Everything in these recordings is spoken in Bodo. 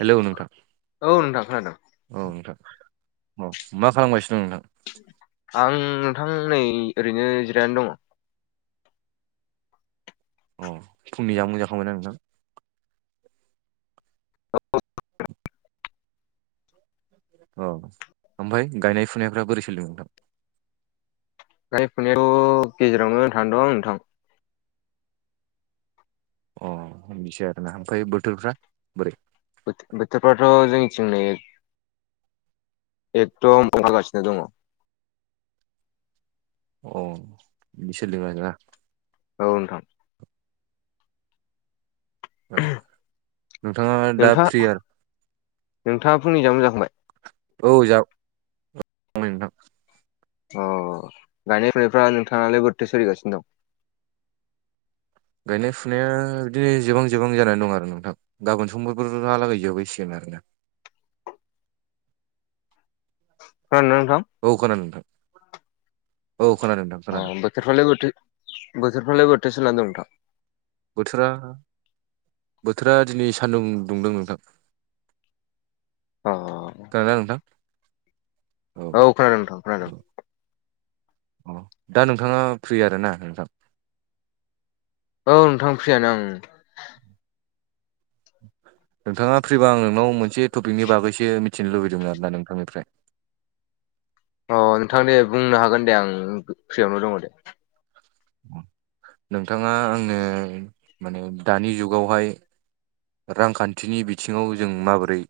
हेलौ नोंथां औ नोंथां खोनादोंं। औ नोंथां औ मा खालामगासिनो दं नोंथां? आं नोंथां नै ओरैनो जिरायनानै दङ। अ फुंनि जा [unintelligible] मोनजाखांबाय आं नोंथां? अ ओमफाय गायनाय फुनायफ्रा बोरै सोलिदों नोंथां? गाय फुनायाथ' गेजेरावनो थां दं नोंथां। अ होननोसै आरोना हामफायो बोथोरफ्रा बोरै? बोथोरफ्राथ' जोंनिथिंनो एकदम [unintelligible] गासिनो दङ। अ बिसोर [unintelligible] औ नोंथां नोंथाङा दा नोंथाङा फ्रि आरो नोंथाङा फुंनिआ जामु जाखांबाय? औ [unintelligible] नोंथां अ गायनाय फुनायफ्रा नोंथाङालाय बोरथै सोलिगासिनो दं? गायनाय फुनाया बिदिनो जोबां जोबां जानानै दं आरो नोंथां। गाबोन समफोरफोरहालागै जोबहैसिगोन आरो ना। खोनादोंना नोंथां? औ खोनादों नोंथां औ खोनादों नोंथां खोनादों। अ बोथोरफ्रालाय बोथोर बोथोरफ्रालाय बोथोर सोलानै नोथां? बोथोरा बोथोरा दिनै सानदुं दुंदों नोंथां। अ [unintelligible] नोथां औ खोनादों नोंथां खोनादों। अ दा नोंथाङा फ्रि आर ना नोंथां? औ नोंथां फ्रियानो आं ओं। नोंथाङा फ्रिबा आं नोंनाव मोनसे टपिकनि बागैसो मिथिनो लुबैदोंमोन आरोना नोंथांनिफ्राय। अ नोंथां दे बुंनो हागोन दे आं फ्रियावनो दङ दे। नोंथाङा आंनो माने दानि जुगावहाय रांखान्थिनि बिथिङाव जों माबोरै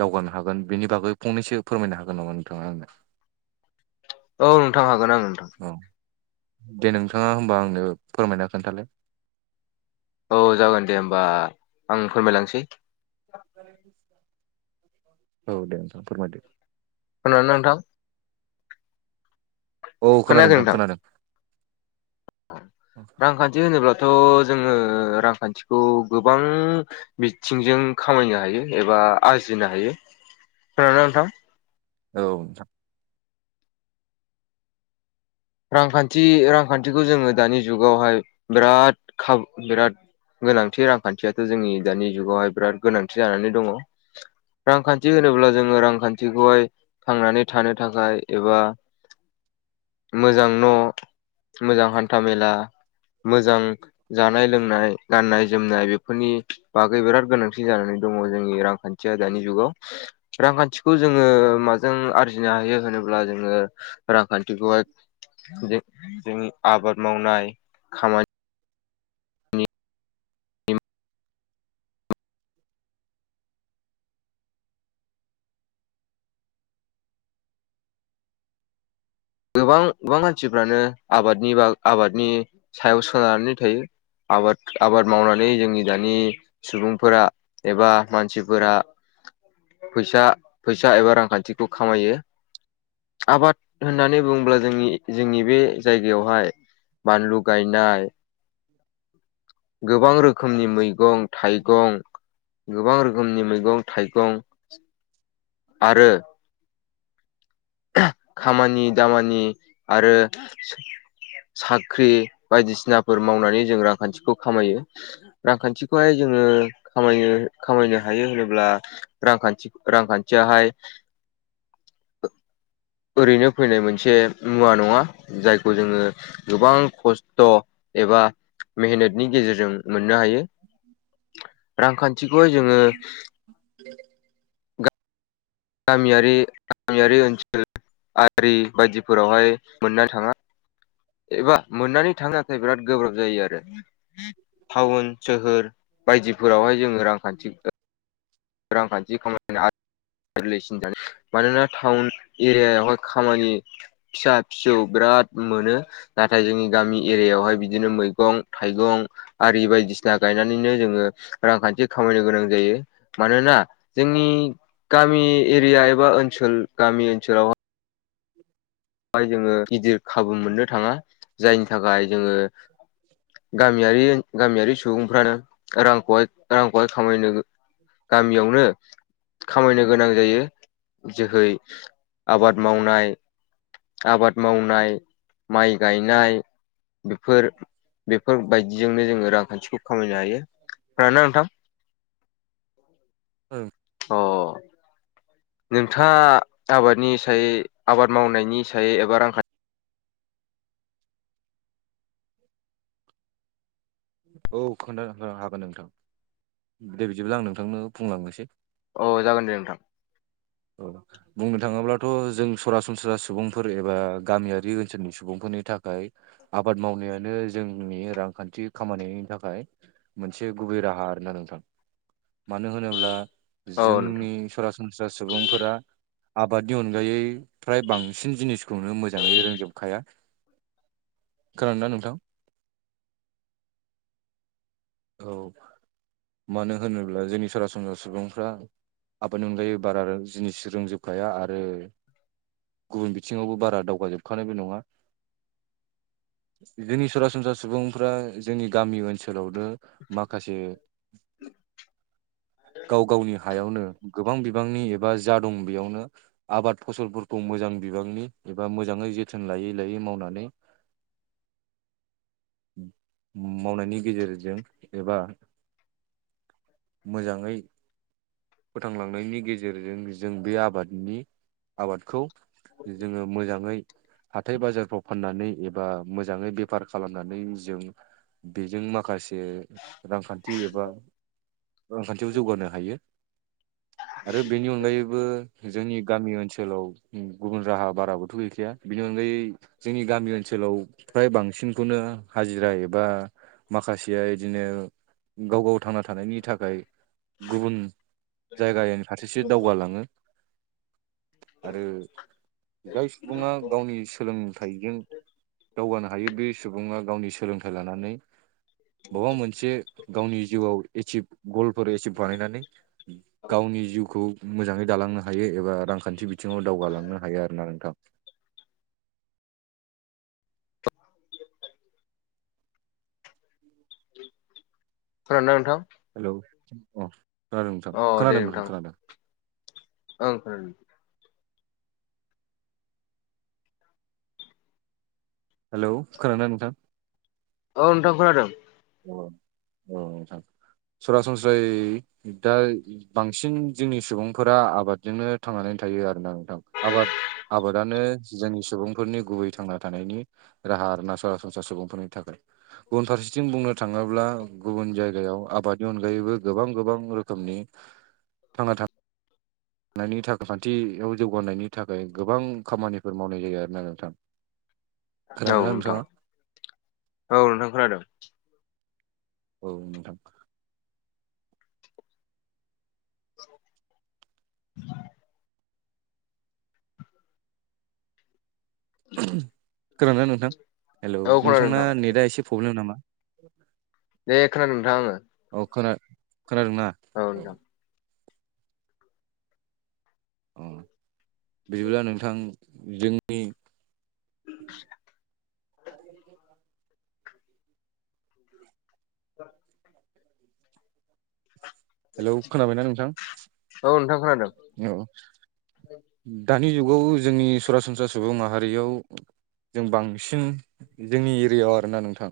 दावगानो हागोन बेनि बागै फंनैसो फोरमायनो हागोन नामा नोंथाङा आंनो? औ नोंथां हागोन आं नोंथां। दे नोंथाङा होमबा आंनो फोरमायना खोन्थालाय। औ जागोन दे होमबा आं फोरमायलांसै। औ दे नोंथां फोरमायदो। खोनादोंना नोंथां? औ खोनादों नोंथां खोनादों। रांखान्थि होनोब्लाथ' जोङो रांखान्थिखौ गोबां बिथिंजों खामायनो हायो एबा आरजिनो हायो। खोनादोंना नोंथां? औ नोंथां। रांखान्थि रांखान्थिखौ जोङो दानि जुगावहाय बिराद खाब बिराद गोनांथि रांखान्थियाथ' जोंनि दानि जुगावहाय बिराद गोनांथि जानानै दङ। रांखान्थि होनोब्ला जोङो रांखान्थिखौहाय थांनानै थानो थाखाय एबा मोजां न' मोजां हान्था मेला मोजां जानाय लोंनाय गाननाय जोमनाय बेफोरनि बागै बिराद गोनांथि जानानै दङ जोंनि रांखान्थि थिया दानि जुगाव रांखान्थि खौ जोङो माजों आरजिनो हायो होनोब्ला जोङो रांखान्थिखौहाय [inaudible] जोंनि आबाद मावनाय खामानि गोबां गोबां मानसिफ्रानो आबादनि बा आबादनि सायाव सोननानै थायो। आबाद आबाद मावनानै जोंनि दानि सुबुंफोरा एबा मानसिफोरा फैसा फैसा एबा रांखान्थिखौ खामायो आबाद होननानै बुङोब्ला जोंनि जोंनि बे जायगायावहाय बानलु गायनाय गोबां रोखोमनि मैगं थाइगं गोबां रोखोम रोखोमनि मैगं थाइगं आरो खामानि दामानि आरो साख्रि बायदिसिनाफोर मावनानै जों रांखान्थिखौ खामायो। रांखान्थिखौहाय जोङो खामायनो खामायनो हायो होनोब्ला रांखान्थि रांखान्थियाहाय ओरैनो फैनाय मोनसे मुवा नङा जायखौ जोङो गोबां खस्थ' एबा मेहनतनि गेजेरजों मोननो हायो रांखान्थिखौहाय जोङो [inaudible] गामियारि गामियारि ओनसोल आरि बायदिफोरावहाय मोननो थाङा। एबा मोननानै थांनो बिराद गोब्राब जायो आरो। टाउन सोहोर बायदिफोरावहाय जोङो रांखान्थि रांखान्थि खामायनो आर गोरलैसिन [inaudible] मानोना टाउन एरियायावहाय खामानि फिसा फिसौ बिराद मोनो नाथाय जोंनि गामि एरियायावहाय बिदिनो मैगं थाइगं आरि बायदिसिना गायनानैनो जोङो रांखान्थि खामायनो गोनां जायो। मानोना जोंनि गामि एरिया एबा ओनसोल गामि ओनसोलाव बाय जोङो गिदिर खाबु मोननो थाङा जायनि थाखाय जोङो गामियारि गामियारि सुबुंफ्रानो रांखौहाय रांखौहाय खामायनो गामियावनो खामायनो गोनां जायो जोहै आबाद मावनाय आबाद मावनाय माइ गायनाय। बेफोर बेफोरबायदिजोंनो जोङो रांखान्थिखौ खामायनो हायो खोनादना नोंथां? [inaudible] ओ अ। नोंथाङा आबादनि सायै आबाद मावनायनि सायै एबा रांखान्थि [inaudible] [unintelligible] दे बिदिब्ला आं नोंथांनो बुंलांनोसै। औ जागोन दे नोंथां। अ। बुंनो थाङोब्लाथ' जों सरासनस्रा सुबुंफोर एबा गामियारि ओनसोलनि सुबुंफोरनि थाखाय आबाद मावनायानो जोंनि रांखान्थि खामानिनि थाखाय मोनसे गुबै राहा आरा नोंथां मानो होनोब्ला औ नोंथां जोंनि सरासनस्रा सुबुंफोरा आबादनि अनगायै फ्राय बांसिन जिनिसखौनो मोजाङै रोंजोबखाया। खोनादों ना नोंथां औ मानो होनोब्ला जोंनि सरासनस्रा सुबुंफ्रा आबादनि अनगायै बारा जिनिस रोंजोबखाया आरो गुबुन बिथिङावबो बारा दावगाजोबखानायबो नङा। जोंनि सरासनस्रा सुबुंफ्रा जोंनि गामि ओनसोलावनो माखासे [inaudible] गाव गावनि हायावनो गोबां बिबांनि एबा जा दं बेयावनो आबाद फसलफोरखौ मोजां बिबांनि एबा मोजाङै जोथोन लायै लायै मावनानै [inaudible] मावनायनि गेजेरजों एबा मोजां ङै फोथांलांनायनि गेजेरजों जों बे आबादनि आबादखौ जोङो मोजाङै। आथ थाय बाजारफ्राव फाननानै एबा मोजाङै बेफार खालामनानै जों बेजों माखास से रांखान्थि एबा रांखान्थियाव जौगानो हायो। आरो बेनि अनगायैबो जोंनि गामि ओनसोलाव गुबुन राहा बाराबोथ' गैखाया बिनि अनगायै जोंनि गामि ओनसोलाव फ्राय बांसिनखौनो हाजिरा एबा माखासेया इदिनो गाव गाव थांना थानायनि थाखाय गुबुन जायगानि फारसेसो दावगालाङो। आरो जाय सुबुङा गावनि सोलों थाइजों दावगानो हायो बे सुबुङा गावनि सोलोंथाइ लानानै माबा मोनसे गावनि जिउआव एसिभ गलफोर एसिभ बानायनानै गावनि जिउखौ मोजाङै दालांनो हायो एबा रांखान्थि बिथिङाव दावगालांनो हायो आरो ना नोंथां खोनादों ना नोंथां? हेलौ अ खोनादों नोंथां अ दे खोनादों नोंथां खोनादों ओं खोनादों। हेलौ खोनादों ना नोंथां? औ नोंथां खोनादों [unintelligible] औ औ सरासनस्रायै दा बांसिन जोंनि सुबुंफोरा आबादजोंनो थांनानै थायो आरोना नोंथां आबाद आबादानो जोंनि सुबुंफोरनि गुबै थांना थानायनि राहा आर ना सरासनस्रा सुबुंफोरनि थाखाय गुबुनफारसे थिं बुंनो थांङोब्ला गुबुन जायगायाव आबादनि अनगायैबो गोबां गोबां रोखोमनि थांना था नायनि थाखो खान्थियाव जौगानायनि थाखाय गोबां खामानिफोर मावनाय जायो आरोना नोंथां औ खोनादोंना नोंथां नोंथाङा औ नोंथां खोनादों औ नोंथां [inaudible] खोनादों ना नोंथां हेलौ औ खोनादों नोंथांना नोंथां नेटआ एसे प्रब्लेम नामा? दे खोनादों नोंथां आंङो औ खोना खोनादोंना औ नोंथां अ बिदिब्ला नोंथां जोंनि [inaudible] [inaudible] हेलौ खोनाबायना नोंथां औ नोंथां खोनादों औ दानि जुगाव जोंनि सरासनस्रा सुबुं माहारियाव जों बांसिन जोंनि एरियायाव आरोना नोंथां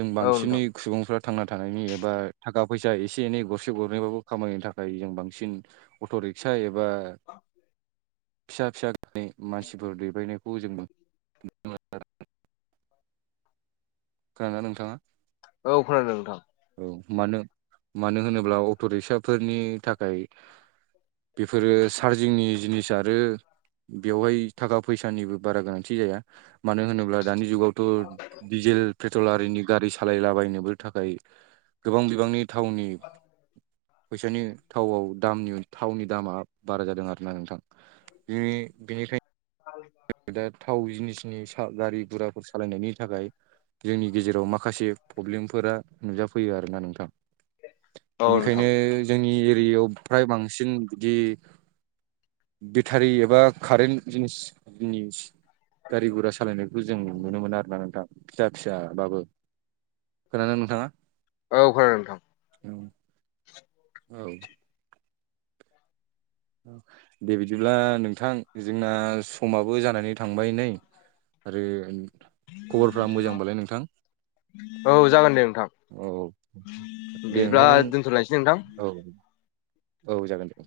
जों औ नोंथां बांसिनै सुबुंफ्रा थांना थानायनि एबा थाखा फैसा एसे एनै गरसे गरनैबाबो खामायनो थाखाय जों बांसिन अट रिक्सा एबा फिसा फिसा गानै मानसिफोर दैबायनायखौ जोंबो खोनादों‌ना नोंथाङा औ खोनायदों नोंथां औ मानो मानो होनोब्ला अट' रिक्साफोरनि थाखाय बेफोरो चार्जिंनि जिनिस आरो बेवहाय थाखा फैसानिबो बारा गोनांथि जाया मानो होनोब्ला दानि जुगावथ' डिजेल पेट्रल आरारिनि गारि सालायलाबायनोबो थाखाय गोबां बिबांनि थावनि फैसानि थावआव दाम थावनि दामा बारा जादों आरो ना नोंथां बिनि बिनिखायनो औ दा थाव जिनिसनि गारि गुराफोर सालायनायनि थाखाय जोंनि गेजेराव माखासे प्रब्लेमफोरा नुजाफैयो आरोना नोंथां औ बेनिखायनो नोंथां जोंनि एरियायाव फ्राय बांसिन बिदि बेटारि एबा कारेन्ट जिनिसनि गारि गुरा सालायनो बेखौ जों नुनो मोनो आरोना नोंथां फिसा फिसाबाबो खोनानो नोंथाङा औ खोनादों नोंथां उम औ दे बिदिब्ला नोंथां जोंना समाबो जानानै थांबाय नै आरो खबरफ्रा मोजांबालाय नोंथां औ जागोन दे नोंथां औ बिदिब्ला दोनथ'लायसै नोंथां औ-औ जागोन दे